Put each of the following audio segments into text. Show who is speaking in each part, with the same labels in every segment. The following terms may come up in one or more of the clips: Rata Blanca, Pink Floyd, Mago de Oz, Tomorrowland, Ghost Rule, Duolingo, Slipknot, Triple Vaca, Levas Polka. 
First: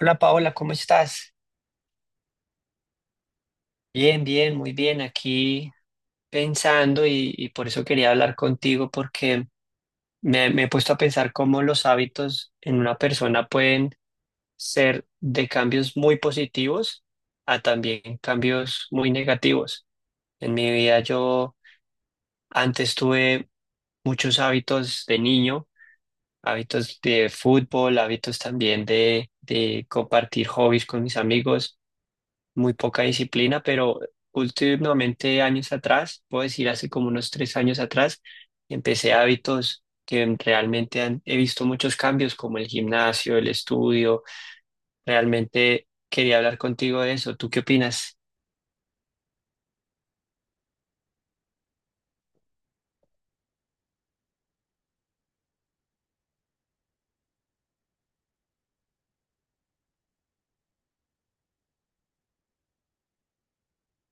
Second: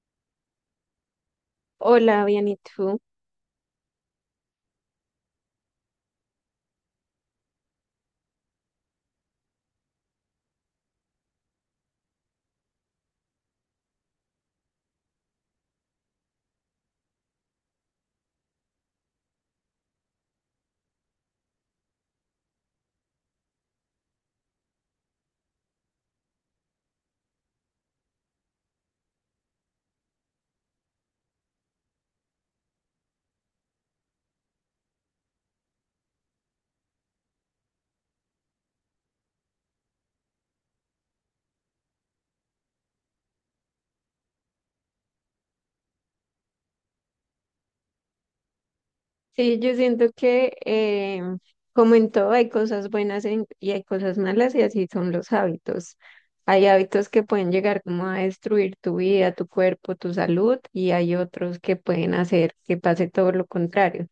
Speaker 1: Hola Paola, ¿cómo estás?
Speaker 2: Hola, bien, ¿y tú?
Speaker 1: Bien, bien, muy bien. Aquí pensando y por eso quería hablar contigo porque me he puesto a pensar cómo los hábitos en una persona pueden ser de cambios muy positivos a también cambios muy negativos. En mi vida yo antes tuve muchos hábitos de niño, hábitos de fútbol, hábitos también de compartir hobbies con mis amigos. Muy poca disciplina, pero últimamente años atrás, puedo decir hace como unos tres años atrás, empecé hábitos que realmente he visto muchos cambios, como el gimnasio, el estudio. Realmente quería hablar contigo de eso. ¿Tú qué opinas?
Speaker 2: Sí, yo siento que como en todo hay cosas buenas y hay cosas malas y así son los hábitos. Hay hábitos que pueden llegar como a destruir tu vida, tu cuerpo, tu salud y hay otros que pueden hacer que pase todo lo contrario.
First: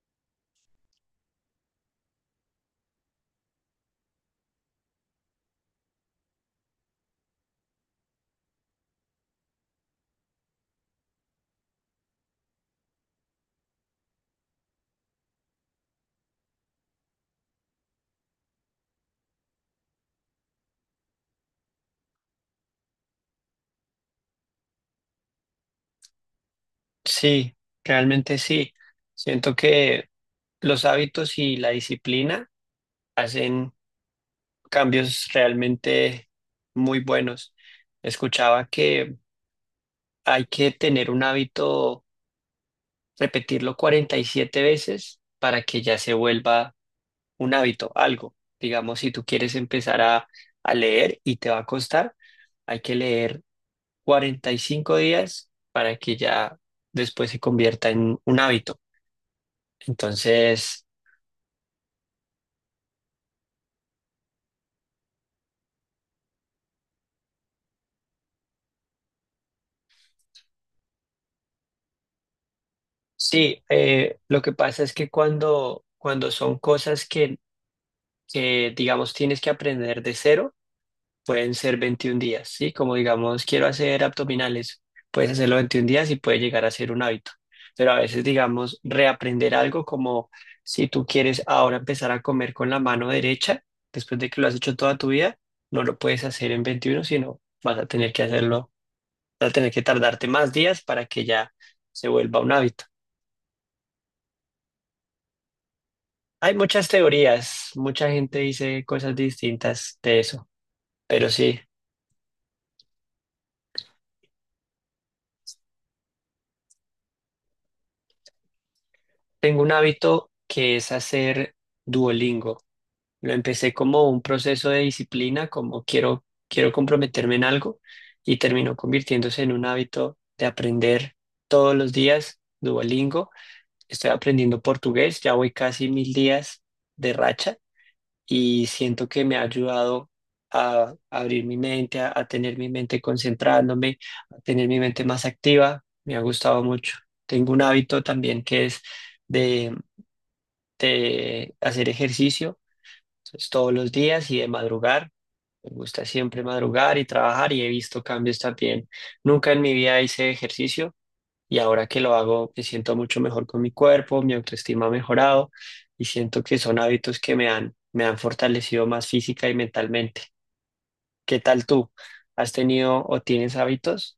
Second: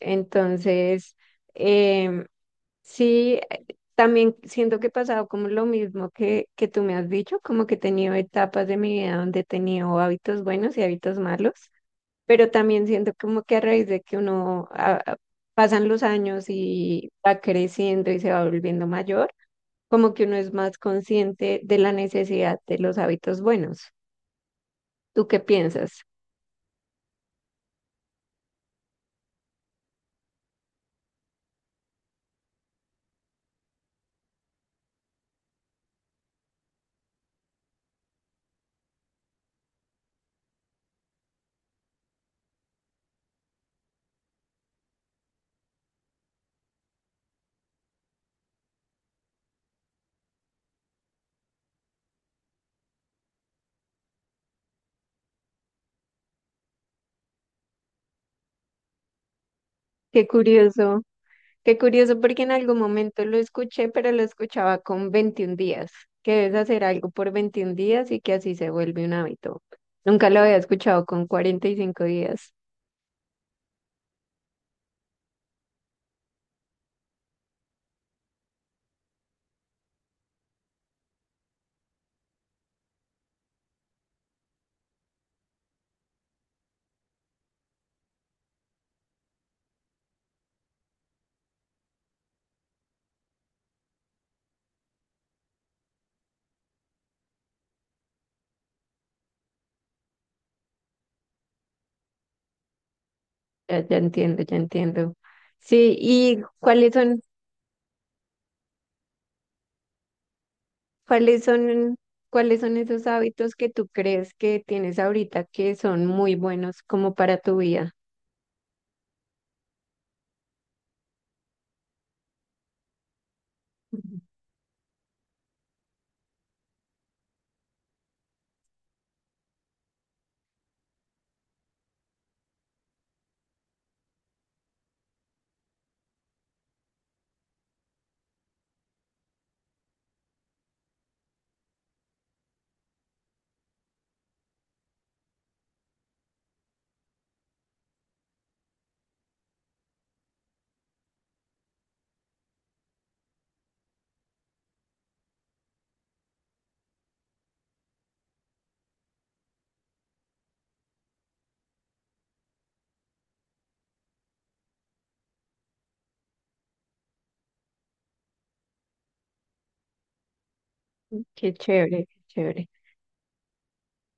Speaker 2: Entonces, em, sí, también siento que he pasado como lo mismo que tú me has dicho, como que he tenido etapas de mi vida donde he tenido hábitos buenos y hábitos malos. Pero también siento como que a raíz de que uno pasan los años y va creciendo y se va volviendo mayor, como que uno es más consciente de la necesidad de los hábitos buenos. ¿Tú qué piensas?
Speaker 1: Sí, realmente sí. Siento que los hábitos y la disciplina hacen cambios realmente muy buenos. Escuchaba que hay que tener un hábito, repetirlo 47 veces para que ya se vuelva un hábito, algo. Digamos, si tú quieres empezar a leer y te va a costar, hay que leer 45 días para que ya después se convierta en un hábito.
Speaker 2: Qué
Speaker 1: Entonces,
Speaker 2: curioso, qué curioso porque en algún momento lo escuché, pero lo escuchaba con 21 días, que debes hacer algo por 21 días y que así se vuelve un hábito. Nunca lo había escuchado con 45 días.
Speaker 1: sí, lo que pasa es que cuando son cosas que, digamos, tienes que aprender de cero. Pueden ser 21 días, ¿sí? Como digamos, quiero hacer abdominales, puedes hacerlo 21 días y puede llegar a ser un hábito. Pero a veces, digamos, reaprender algo como si tú quieres ahora empezar a comer con la mano derecha, después de que lo has hecho toda tu vida, no lo puedes hacer en 21, sino vas a tener que hacerlo, vas a tener que tardarte más días para que ya se vuelva un hábito.
Speaker 2: Ya, ya entiendo, ya entiendo. Sí, ¿y
Speaker 1: Hay muchas
Speaker 2: cuáles son
Speaker 1: teorías, mucha gente dice cosas distintas de eso, pero
Speaker 2: ¿Cuáles
Speaker 1: sí,
Speaker 2: son, cuáles son esos hábitos que tú crees que tienes ahorita que son muy buenos como para tu vida?
Speaker 1: tengo un hábito que es hacer Duolingo. Lo empecé como
Speaker 2: Ujú.
Speaker 1: un proceso de disciplina, como quiero comprometerme en algo y terminó convirtiéndose en un hábito de aprender todos los días Duolingo. Estoy aprendiendo portugués, ya voy casi 1000 días de racha y siento que me ha ayudado a abrir mi mente, a tener mi mente concentrándome, a tener mi mente más activa. Me ha gustado mucho. Tengo un hábito también que es de de hacer ejercicio entonces, todos los días y de madrugar. Me gusta siempre madrugar y trabajar y he visto cambios también. Nunca en mi vida hice ejercicio y ahora que lo hago me siento mucho mejor con mi cuerpo, mi autoestima ha mejorado y siento que son hábitos que me han fortalecido más física y mentalmente. ¿Qué
Speaker 2: Qué
Speaker 1: tal tú?
Speaker 2: chévere, qué
Speaker 1: ¿Has
Speaker 2: chévere.
Speaker 1: tenido o tienes hábitos?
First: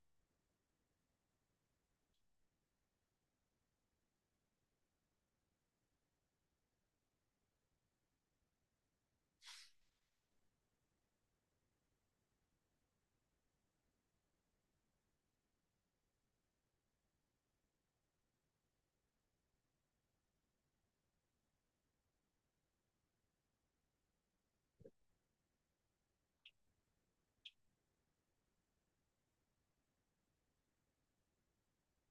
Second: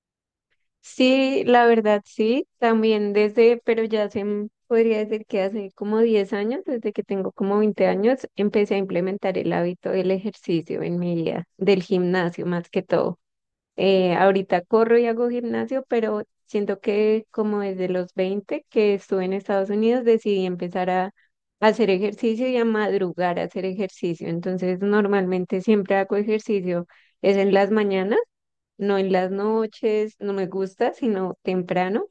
Speaker 2: Sí, la verdad sí, también desde, pero ya hace, podría decir que hace como 10 años, desde que tengo como 20 años, empecé a implementar el hábito del ejercicio en mi vida, del gimnasio más que todo. Ahorita corro y hago gimnasio, pero siento que como desde los 20 que estuve en Estados Unidos decidí empezar a hacer ejercicio y a madrugar a hacer ejercicio. Entonces normalmente siempre hago ejercicio, es en las mañanas, no en las noches, no me gusta, sino temprano.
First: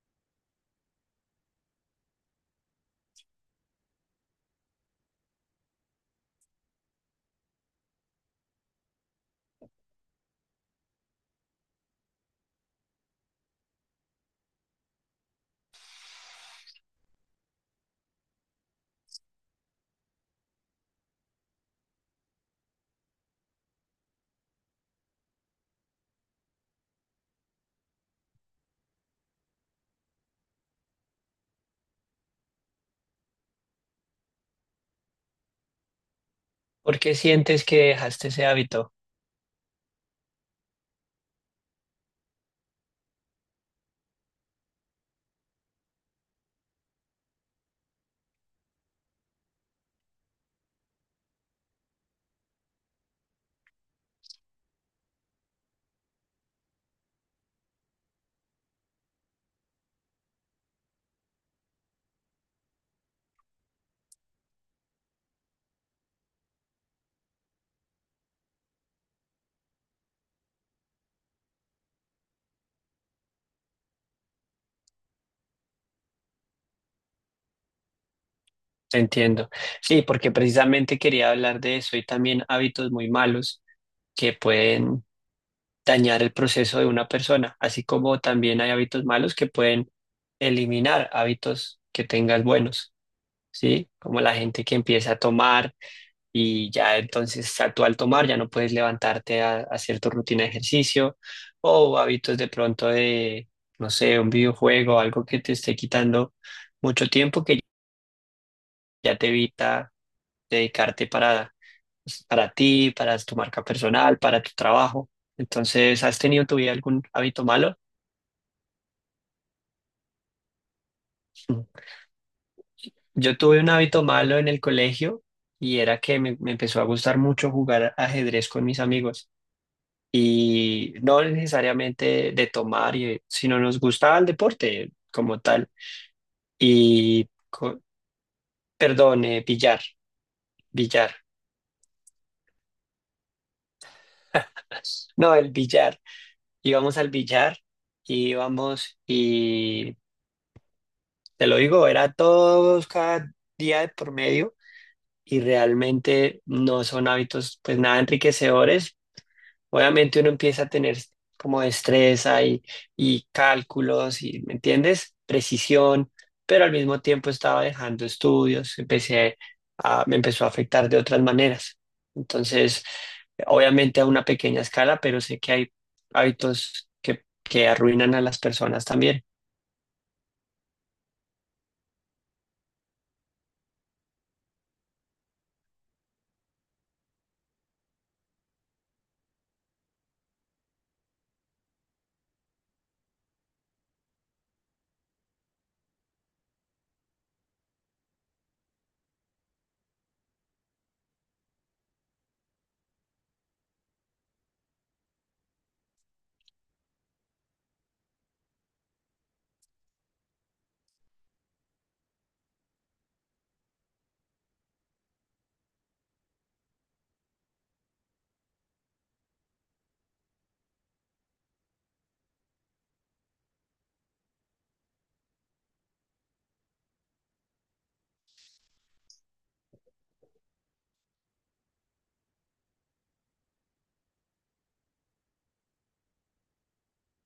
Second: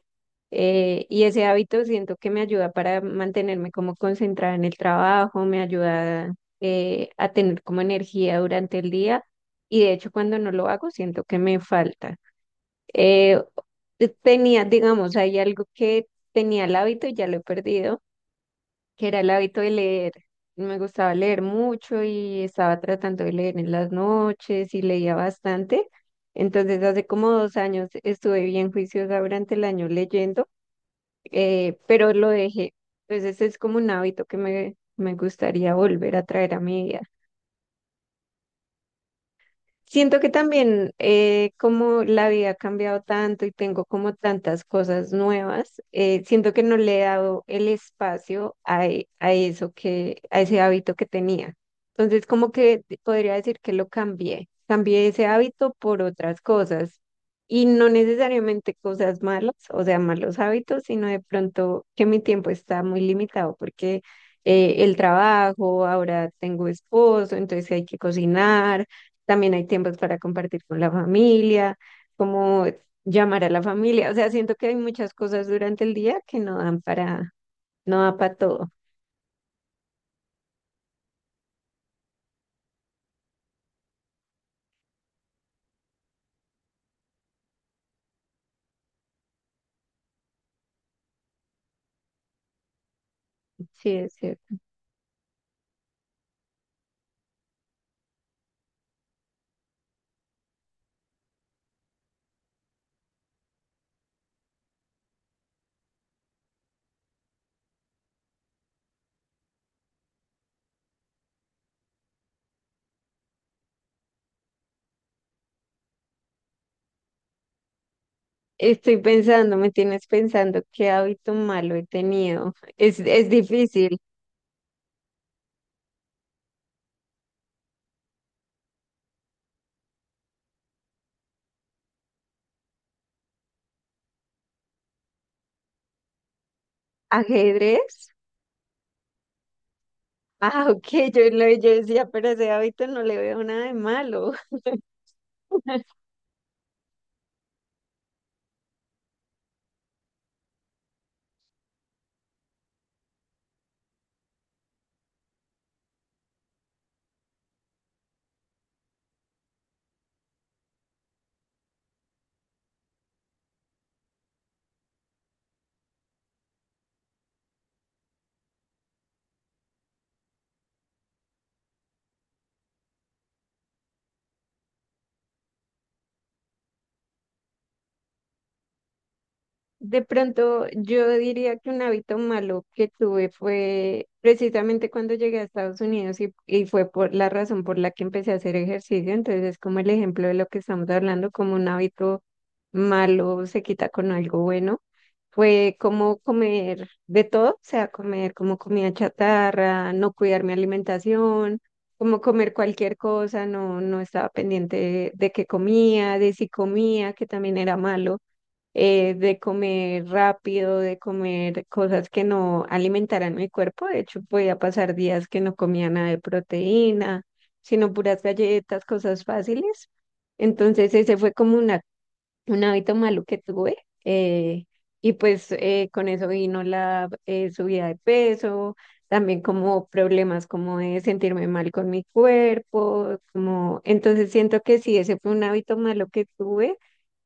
Speaker 2: Y ese hábito siento que me ayuda para mantenerme como concentrada en el trabajo, me ayuda a tener como energía durante el día y de hecho cuando no lo hago siento que me falta. Eh, tenía, digamos, hay algo que tenía el hábito y ya lo he perdido, que era el hábito de leer. Me gustaba leer mucho y estaba tratando de leer en las noches y leía bastante. Entonces hace como 2 años estuve bien juiciosa durante el año leyendo, pero lo dejé. Entonces es como un hábito me gustaría volver a traer a mi
Speaker 1: ¿Por
Speaker 2: vida.
Speaker 1: qué sientes que dejaste ese hábito?
Speaker 2: Siento que también como la vida ha cambiado tanto y tengo como tantas cosas nuevas, siento que no le he dado el espacio a eso que, a ese hábito que tenía. Entonces, como podría decir que lo cambié. Cambié ese hábito por otras cosas y no necesariamente cosas malas, o sea, malos hábitos, sino de pronto que mi tiempo está muy limitado porque el trabajo, ahora tengo esposo, entonces hay que cocinar, también hay tiempos para compartir con la familia, como llamar a la familia. O sea, siento que hay muchas cosas durante el día que no dan no da para todo.
Speaker 1: Te entiendo. Sí, porque precisamente quería hablar de eso y también hábitos muy malos que pueden dañar el proceso de una persona, así como también hay hábitos malos que pueden eliminar hábitos que tengas buenos, ¿sí?
Speaker 2: Sí, es
Speaker 1: Como la
Speaker 2: cierto.
Speaker 1: gente que empieza a tomar y ya entonces tú al tomar ya no puedes levantarte a hacer tu rutina de ejercicio o hábitos de pronto de, no sé, un videojuego, algo que te esté quitando mucho tiempo que ya te evita dedicarte para, pues, para ti, para tu marca personal, para tu trabajo. Entonces, ¿has tenido en tu vida algún hábito malo?
Speaker 2: Estoy pensando, me tienes pensando qué hábito malo he tenido. Es
Speaker 1: Yo tuve un
Speaker 2: difícil.
Speaker 1: hábito malo en el colegio y era que me empezó a gustar mucho jugar ajedrez con mis amigos y no necesariamente de tomar, sino nos gustaba el deporte como tal y,
Speaker 2: ¿Ajedrez?
Speaker 1: billar,
Speaker 2: Ah, ok,
Speaker 1: billar,
Speaker 2: yo decía, pero ese hábito no le veo nada de malo.
Speaker 1: no, el billar. Íbamos al billar y íbamos y, te lo digo, era todos cada día de por medio y realmente no son hábitos pues nada enriquecedores. Obviamente uno empieza a tener como destreza y cálculos y, ¿me entiendes? Precisión, pero al mismo tiempo estaba dejando estudios, empecé a, me empezó a afectar de otras maneras. Entonces, obviamente a una pequeña escala, pero sé que hay hábitos que arruinan a las personas también.
Speaker 2: De pronto, yo diría que un hábito malo que tuve fue precisamente cuando llegué a Estados Unidos y fue por la razón por la que empecé a hacer ejercicio. Entonces, es como el ejemplo de lo que estamos hablando, como un hábito malo se quita con algo bueno. Fue como comer de todo, o sea, comer como comida chatarra, no cuidar mi alimentación, como comer cualquier cosa, no, no estaba pendiente de qué comía, de si comía, que también era malo, de comer rápido, de comer cosas que no alimentaran mi cuerpo. De hecho, podía pasar días que no comía nada de proteína, sino puras galletas, cosas fáciles. Entonces, ese fue como una, un hábito malo que tuve. eh, y pues con eso vino la subida de peso, también como problemas como de sentirme mal con mi cuerpo, como entonces siento que sí, ese fue un hábito malo que tuve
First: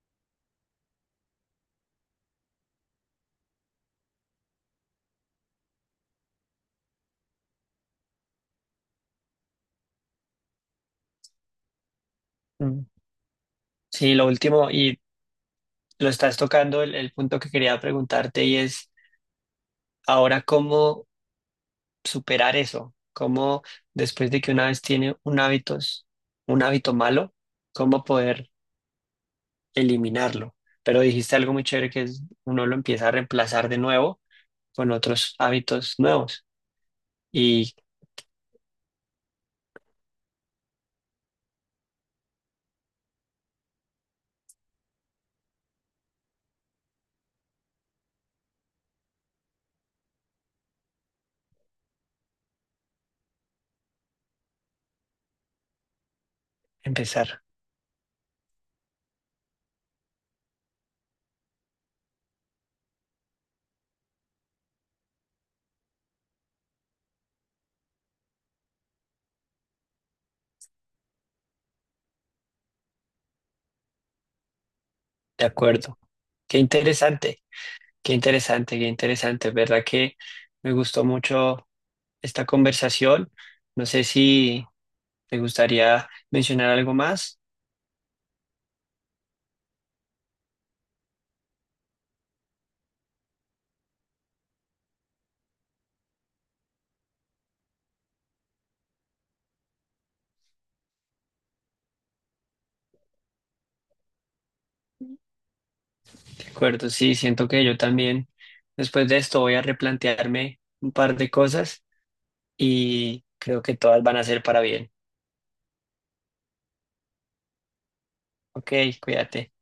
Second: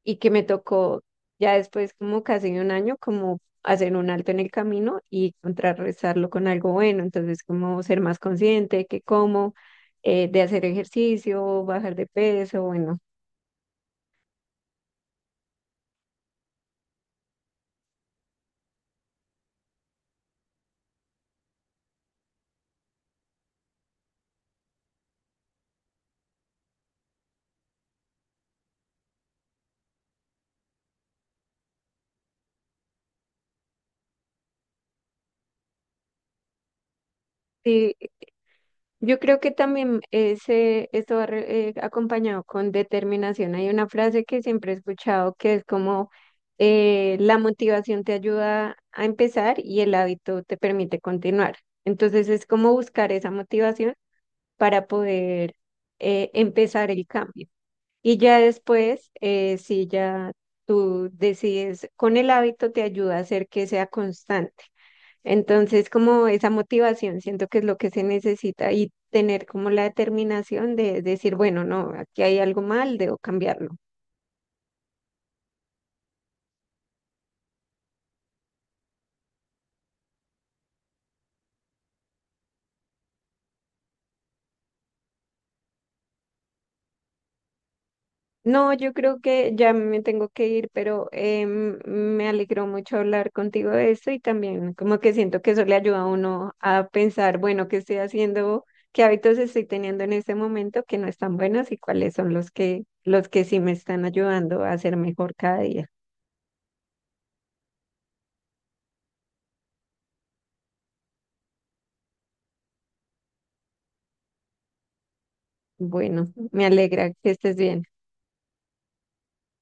Speaker 2: y que me tocó ya después como casi de un año como hacer un alto en el camino y contrarrestarlo con algo bueno, entonces como ser más consciente de qué como, de hacer ejercicio, bajar de peso,
Speaker 1: Mm.
Speaker 2: bueno.
Speaker 1: Sí, lo último, y lo estás tocando, el punto que quería preguntarte y es, ¿ahora cómo superar eso? ¿Cómo después de que una vez tiene un hábito malo, cómo poder eliminarlo? Pero dijiste algo muy chévere que es uno lo empieza a reemplazar de nuevo con otros hábitos nuevos y
Speaker 2: Sí, yo creo que también ese, esto va acompañado con determinación. Hay una frase que siempre he escuchado que es como la motivación te ayuda a empezar y el hábito te permite continuar. Entonces es como buscar esa motivación para poder empezar el
Speaker 1: empezar.
Speaker 2: cambio. Y ya después, si ya tú decides con el hábito, te ayuda a hacer que sea constante. Entonces, como esa motivación, siento que es lo que se necesita y tener como la determinación de decir, bueno, no, aquí hay algo mal, debo cambiarlo.
Speaker 1: De acuerdo. Qué interesante, qué interesante, qué interesante. ¿Verdad que me gustó mucho esta conversación? No sé si te gustaría mencionar algo más.
Speaker 2: No, yo creo que ya me tengo que ir, pero me alegró mucho hablar contigo de esto y también como que siento que eso le ayuda a uno a pensar, bueno, qué estoy haciendo, qué hábitos estoy teniendo en este momento que no están buenos y cuáles son los que sí me están ayudando a ser mejor cada día.
Speaker 1: Acuerdo, sí, siento que yo también después de esto voy a replantearme un par de cosas y creo que todas van a ser para bien.
Speaker 2: Bueno, me alegra que estés bien.
Speaker 1: Ok, cuídate.